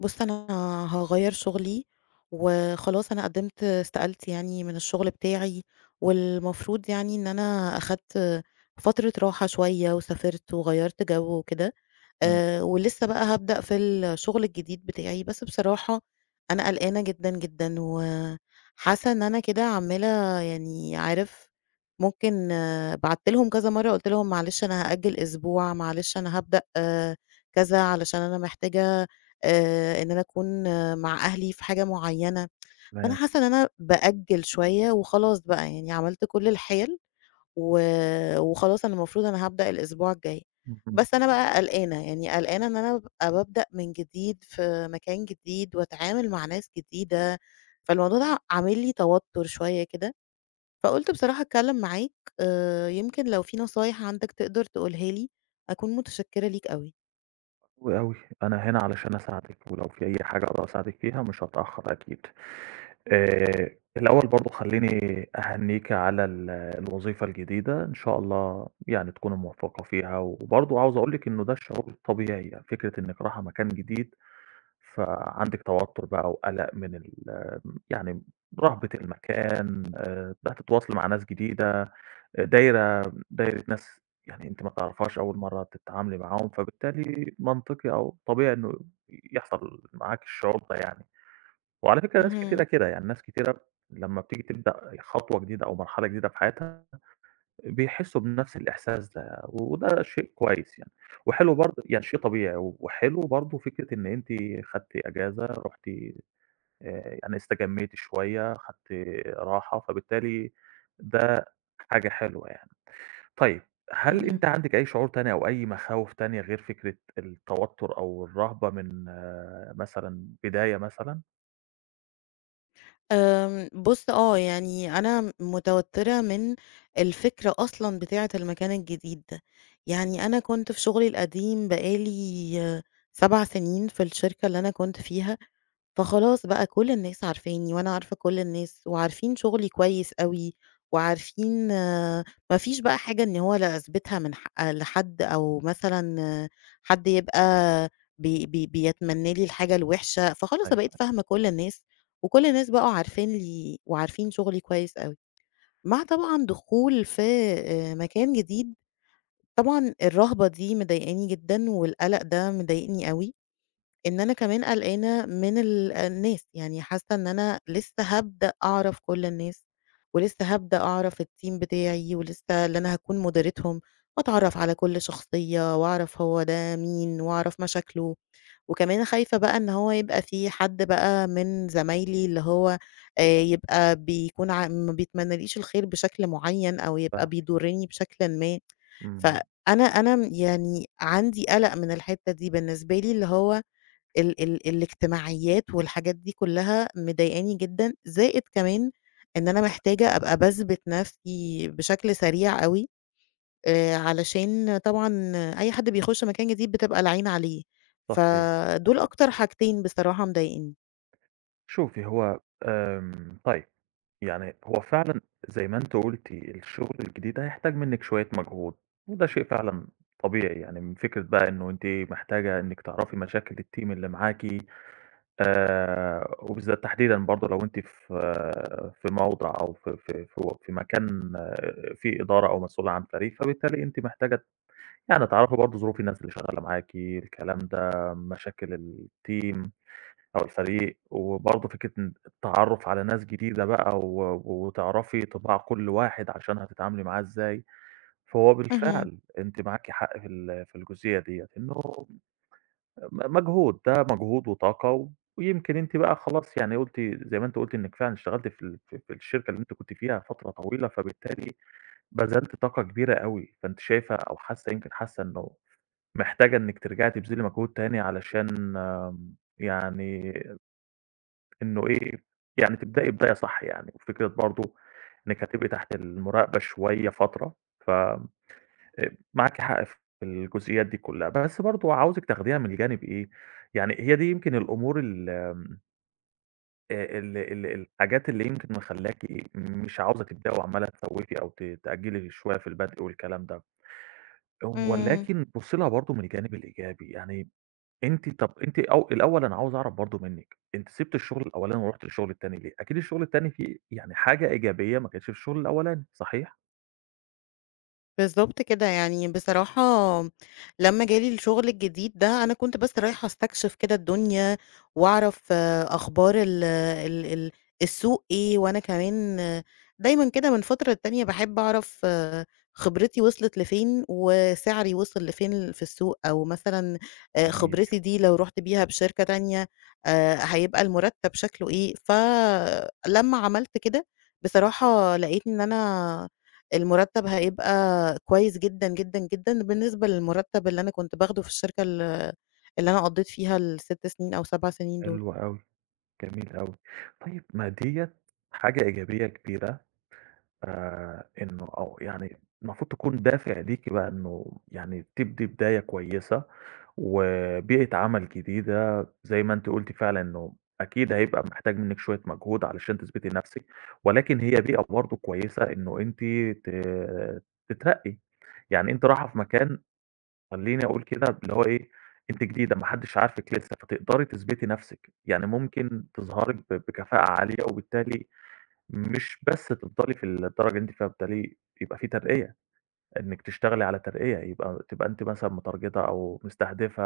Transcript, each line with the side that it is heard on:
left: بُص أنا هاغيِّر شغلي، وخلاص أنا قدَّمت استقالتي يعني من الشغل بتاعي، والمفروض يعني إن أنا أخَدت فترة راحة شوية وسافَرت وغيَّرت جو وكده.
right: امم.
left: آآ، ولسه بقى هابدأ في الشغل الجديد بتاعي، بس بصراحة، أنا قلقانة جدًا جدًا و حاسَّة إن أنا كده عمَّالة، يعني عارِف، ممكن بعَتّ لهُم كذا مرَّة قُلت لهُم: "معلش أنا هأجِّل أسبوع، معلش أنا هابدأ كذا علشان أنا محتاجة آآ، إن أنا أكون مع أهلي في حاجة معيَّنة." فأنا
right: تمام.
left: حاسَّة إن أنا بأجِّل شوية وخلاص بقى يعني، عملت كل الحِيَل، وخلاص أنا المفروض أنا هابدأ الأسبوع الجاي.
right: اهم.
left: بس أنا بقى قلقانة، يعني قلقانة إن أنا أبقى بابدأ من جديد في مكان جديد، وأتعامَل مع ناس جديدة، فالموضوع ده عامل لي توتُّر شوية كده. فقُلت بصراحة أتكلَّم معاك آآ، يمكن لو في نصايِح عندك تقدَر تقولها لي أكون متشكِّرة ليك أوي.
right: أوي، أوي، أنا هنا علشان أساعدِك، ولو في أي حاجة أقدَر أساعدِك فيها مش هتأخَّر أكيد. آآ، الأوَّل برضه خلِّيني أهنِّيكِ على ال الوظيفة الجديدة، إن شاء الله يعني تكوني مُوَفَّقة فيها. وبرضه عايِز أقول لِك إنه ده الشعور الطبيعي يعني، فكرة إنَّك راحِة مكان جديد، فعندِك توتُّر بقى وقلَق من ال يعني رهبة المكان. آآ، هتتواصَلي مع ناس جديدة، دايِرة دايِرة ناس يعني، أنتِ ما تعرفيهاش، أوَّل مرَّة تتعاملي معاهم، فبالتالي منطقي أو طبيعي إنه يحصل معاكِ الشعور ده يعني. وعلى فكرة ناس كتيرة
left: اهم.
right: كده يعني، ناس كتيرة لمّا بتيجي تبدأ خطوة جديدة أو مرحلة جديدة في حياتها، بيحِسُّوا بنَفْس الإحساس ده، وده شيء كويِّس يعني وحِلو برضه يعني شيء طبيعي وحِلو برضه، فكرة إن أنتِ خدتِ إجازة، رُحتِ آآ، يعني استجَمِّيتِ شوية، خدتِ راحة، فبالتالي ده حاجة حِلوة يعني. طيب هل
left: اهم.
right: أنتِ عندِك أي شعور تاني أو أي مخاوِف تانية غير فكرة التوتُّر أو الرهبة من مثلًا بداية مثلًا؟
left: آمم بُص آه، يعني أنا م متوتّرة من الفكرة أصلًا بتاعة المكان الجديد ده. يعني أنا كنت في شُغلي القديم بقى لي 7 سِنين في الشركة اللي أنا كنت فيها، فخلاص بقى كل الناس عارفاني وأنا عارفة كل الناس وعارفين شُغلي كويس أوي وعارفين ما فيش بقى حاجة إن هو لأثبِتها من ح لحد أو مثلًا حد يبقى ب ب بيتمنّى لي الحاجة الوِحشة، فخلاص أنا بقيت
right: أيوه. [unintelligible]
left: فاهمة كل الناس وكل الناس بقوا عارفين لي وعارفين شُغلي كويس أوي. مع طبعًا دخول في آآ مكان جديد، طبعًا الرَهبة دي مضايقاني جدًا والقَلَق ده مضايقني أوي، إن أنا كمان قلقانة من ال الناس، يعني حاسّة إن أنا لسّه هابدأ أعرف كل الناس، ولسّه هابدأ أعرف الteam بتاعي ولسّه اللي أنا هاكون مُديرتهم وأتعرّف على كل شخصية وأعرف هو ده مين وأعرف مشاكله. وكمان خايفة بقى إن هو يبقى في حد بقى من زمايلي اللي هو آآ يبقى بيكون ع ما بيتمنّاليش الخير بشكل معيّن أو يبقى
right: فاهمِك.
left: بيضُرِّني بشكلٍ ما،
right: إمم.
left: فأنا أنا م يعني عندي قَلَق من الحتّة دي بالنسبة لي اللي هو ال ال الاجتماعيّات والحاجات دي كُلّها مضايقاني جدًا زائد كمان إن أنا محتاجة أبقى باثبِت نفسي بشكل سريع أوي آآ علشان طبعًا أي حد بيخُش مكان جديد بتبقى العين عليه،
right: صحيح،
left: فدول
right: صحيح.
left: أكتر حاجتين بصراحة مضايقينّي.
right: شوفي، هو آمم، طيب، يعني هو فعلًا زي ما أنتِ قلتِ الشغل الجديد ده، هيحتاج منِّك شوية مجهود، وده شيء فعلًا طبيعي، يعني من فكرة بقى إنه أنتِ محتاجة إنِّك تعرفي مشاكل الteam اللي معاكِ، آآ، وبالذات تحديدًا برضه لو أنتِ في في موضِع أو في في في و في مكان آآ، في إدارة أو مسؤولة عن فريق، فبالتالي أنتِ محتاجة ت يعني تعرفي برضه ظروف الناس اللي شغالة معاكِ، الكلام ده، مشاكل الteam أو الفريق، وبرضه فكرة ان التعرُّف على ناس جديدة بقى، و وتعرَفي طباع كل واحد عشان هتتعاملي معاه إزاي، فهو
left: اهم.
right: بالفعل أنتِ معاكِ حق في ال في الجزئية ديَّة، إنه م مجهود، ده مجهود وطاقة، ويمكن أنتِ بقى خلاص يعني قلتِ زي ما أنتِ قلتِ إنِّك فعلًا اشتغلتِ في ال في في الشركة اللي أنتِ كنتِ فيها فترة طويلة، فبالتالي بذلتِ طاقة كبيرة أوي، فأنتِ شايفة أو حاسة يمكن حاسة إنه محتاجة إنِّك ترجعي تبذلي مجهود تاني علشان يعني إنه إيه يعني تبدئي بداية صح يعني، وفكرة برضه إنِّك هتبقي تحت المراقبة شوية فترة ف آآ، معاكِ حق في الجزئيات دي كلّها، بس برضه عاوزِك تاخديها من الجانب إيه، يعني هي دي يمكن الأمور ال آآ، ال ال الحاجات اللي يمكن مخلياكِ مش عاوزة تبدئي وعمّالة تسوفي أو ت تأجلي شوية في البدء والكلام ده،
left: إمم.
right: ولكن بُصي لها برضه من الجانب الإيجابي يعني أنتِ طب أنتِ أو الأول أنا عاوز أعرف برضه منك، أنتِ سِبتِ الشغل الأولاني ورُحتِ الشغل التاني ليه؟ أكيد الشغل التاني فيه يعني حاجة إيجابية ما كانتش في الشغل الأولاني، صحيح؟
left: بالضبط كده، يعني بصراحة لما جالي الشُغل الجديد ده أنا كنت بس رايحة أستكشف كده الدنيا، وأعرف أخبار ال ال ال السوق إيه، وأنا كمان دايمًا كده من فترة للتانية باحب أعرف خبرتي وصلت لفين، وسعري وصل لفين في السوق أو مثلًا
right: جميل.
left: خبرتي دي لو رُحت بيها بشركة تانية آآ، هيبقى المرتب شكله إيه؟ ف لما عملت كده، بصراحة لقيت إن أنا المرتب هيبقى كويس جدًا، جدًا، جدًا بالنسبة للمرتب اللي أنا كنت باخده في الشركة ال اللي أنا قضيت فيها ال6 سنين أو 7 سنين دول.
right: حلو أوي، جميل أوي، طيب ما ديّة حاجة إيجابية كبيرة، آآ، إنه أو يعني المفروض تكون دافع ليكِ بقى إنه يعني تبدي بداية كويسة، وبيئة عمل جديدة، زي ما أنتِ قُلتِ فعلًا إنه أكيد هيبقى محتاج مِنك شوية مجهود علشان تثبتي نفسك، ولكن هي بيئة برضه كويسة إنه أنتِ ت تترقي، يعني أنتِ رايحة في مكان خلّيني أقول كده اللي هو إيه، أنتِ جديدة ما حدش عارفِك لسه فتقدري تثبتي نفسِك، يعني ممكن تظهري ب بكفاءة عالية وبالتالي مش بس تفضلي في الدرجة اللي أنتِ فيها، فبتالي يبقى في ترقية، إنك تشتغلي على ترقية، يبقى تبقى أنتِ مثلًا مترجتة أو مستهدفة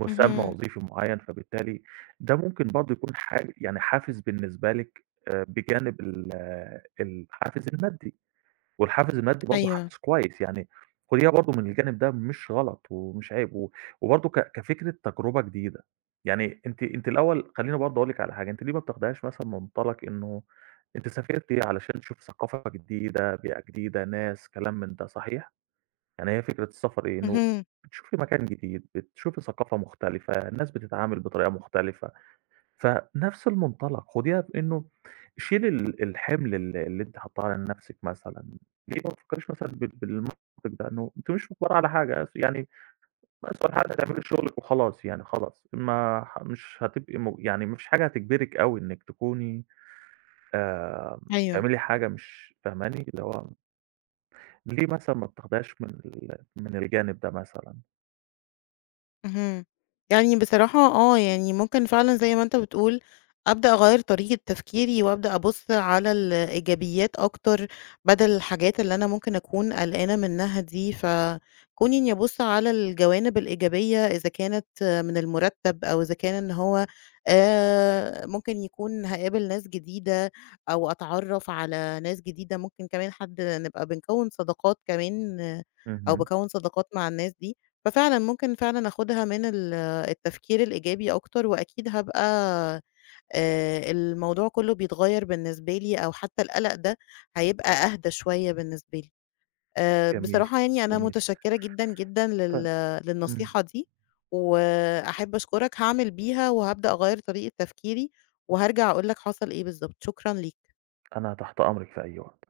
right: مُسمى
left: اهم.
right: وظيفي معين فبالتالي ده ممكن برضه يكون حا يعني حافز بالنسبة لكِ آآ بجانب ال الحافز المادي، والحافز المادي برضه
left: أيوه.
right: حافز كويس، يعني خُديها برضه من الجانب ده مش غلط ومش عيب، و وبرضه ك كفكرة تجربة جديدة، يعني أنتِ أنتِ الأول خلّيني برضه أقول لكِ على حاجة أنتِ ليه ما بتاخديهاش مثلًا من منطلق إنه أنتِ سافرتِ علشان تشوفي ثقافة جديدة، بيئة جديدة، ناس، كلام من ده صحيح؟ يعني هي فكرة السفر إيه؟ إنه
left: اهم.
right: بتشوفي مكان جديد، بتشوفي ثقافة مختلفة، الناس بتتعامل بطريقة مختلفة، فنفس المنطلق خديها بإنه شيلي ال الحِمل اللي اللي أنتِ حاطاه على نفسِك مثلًا، ليه ما تفكريش مثلًا بال بالمنطق ده إنه أنتِ مش مُجبرة على حاجة يعني أسهل حاجة تعملي شُغلك وخلاص يعني خلاص ما مش هتبقي م يعني ما فيش حاجة هتجبرِك أوي إنِك تكوني آآ،
left: أيوه.
right: تعملي حاجة مش فاهماني؟ اللي هو ليه مثلًا ما بتاخديهاش من ال من الجانب ده مثلًا.
left: اهم، يعني بصراحة آه، يعني ممكن فعلًا زي ما أنتَ بتقول، أبدأ أغيّر طريقة تفكيري وأبدأ أبُص على الإيجابيات أكتر، بدل الحاجات اللي أنا ممكن أكون قلقانة منها دي، فكوني إني أبُص على الجوانب الإيجابية إذا كانت من المرتب أو إذا كان إن هو آآ، ممكن يكون هاقابل ناس جديدة أو أتعرّف على ناس جديدة ممكن كمان حد نبقى بنكوّن صداقات كمان أو
right: اهم.
left: باكوّن صداقات مع الناس دي، ففعلًا ممكن فعلًا آخُدها من ال التفكير الإيجابي أكتر، وأكيد هابقى آآ، الموضوع كله بيتغير بالنسبة لي أو حتى القلق ده هيبقى أهدى شوية بالنسبة لي. آآ،
right: جميل،
left: بصراحة يعني أنا
right: جميل.
left: متشكرة جدًا جدًا
right: ط
left: لل
right: إمم.
left: للنصيحة دي و أحب أشكرك هاعمل بيها وهابدأ أغير طريقة تفكيري، وهارجع أقول لك حصل إيه بالضبط، شكرًا ليك.
right: أنا تحت أمرِك في أي وقت.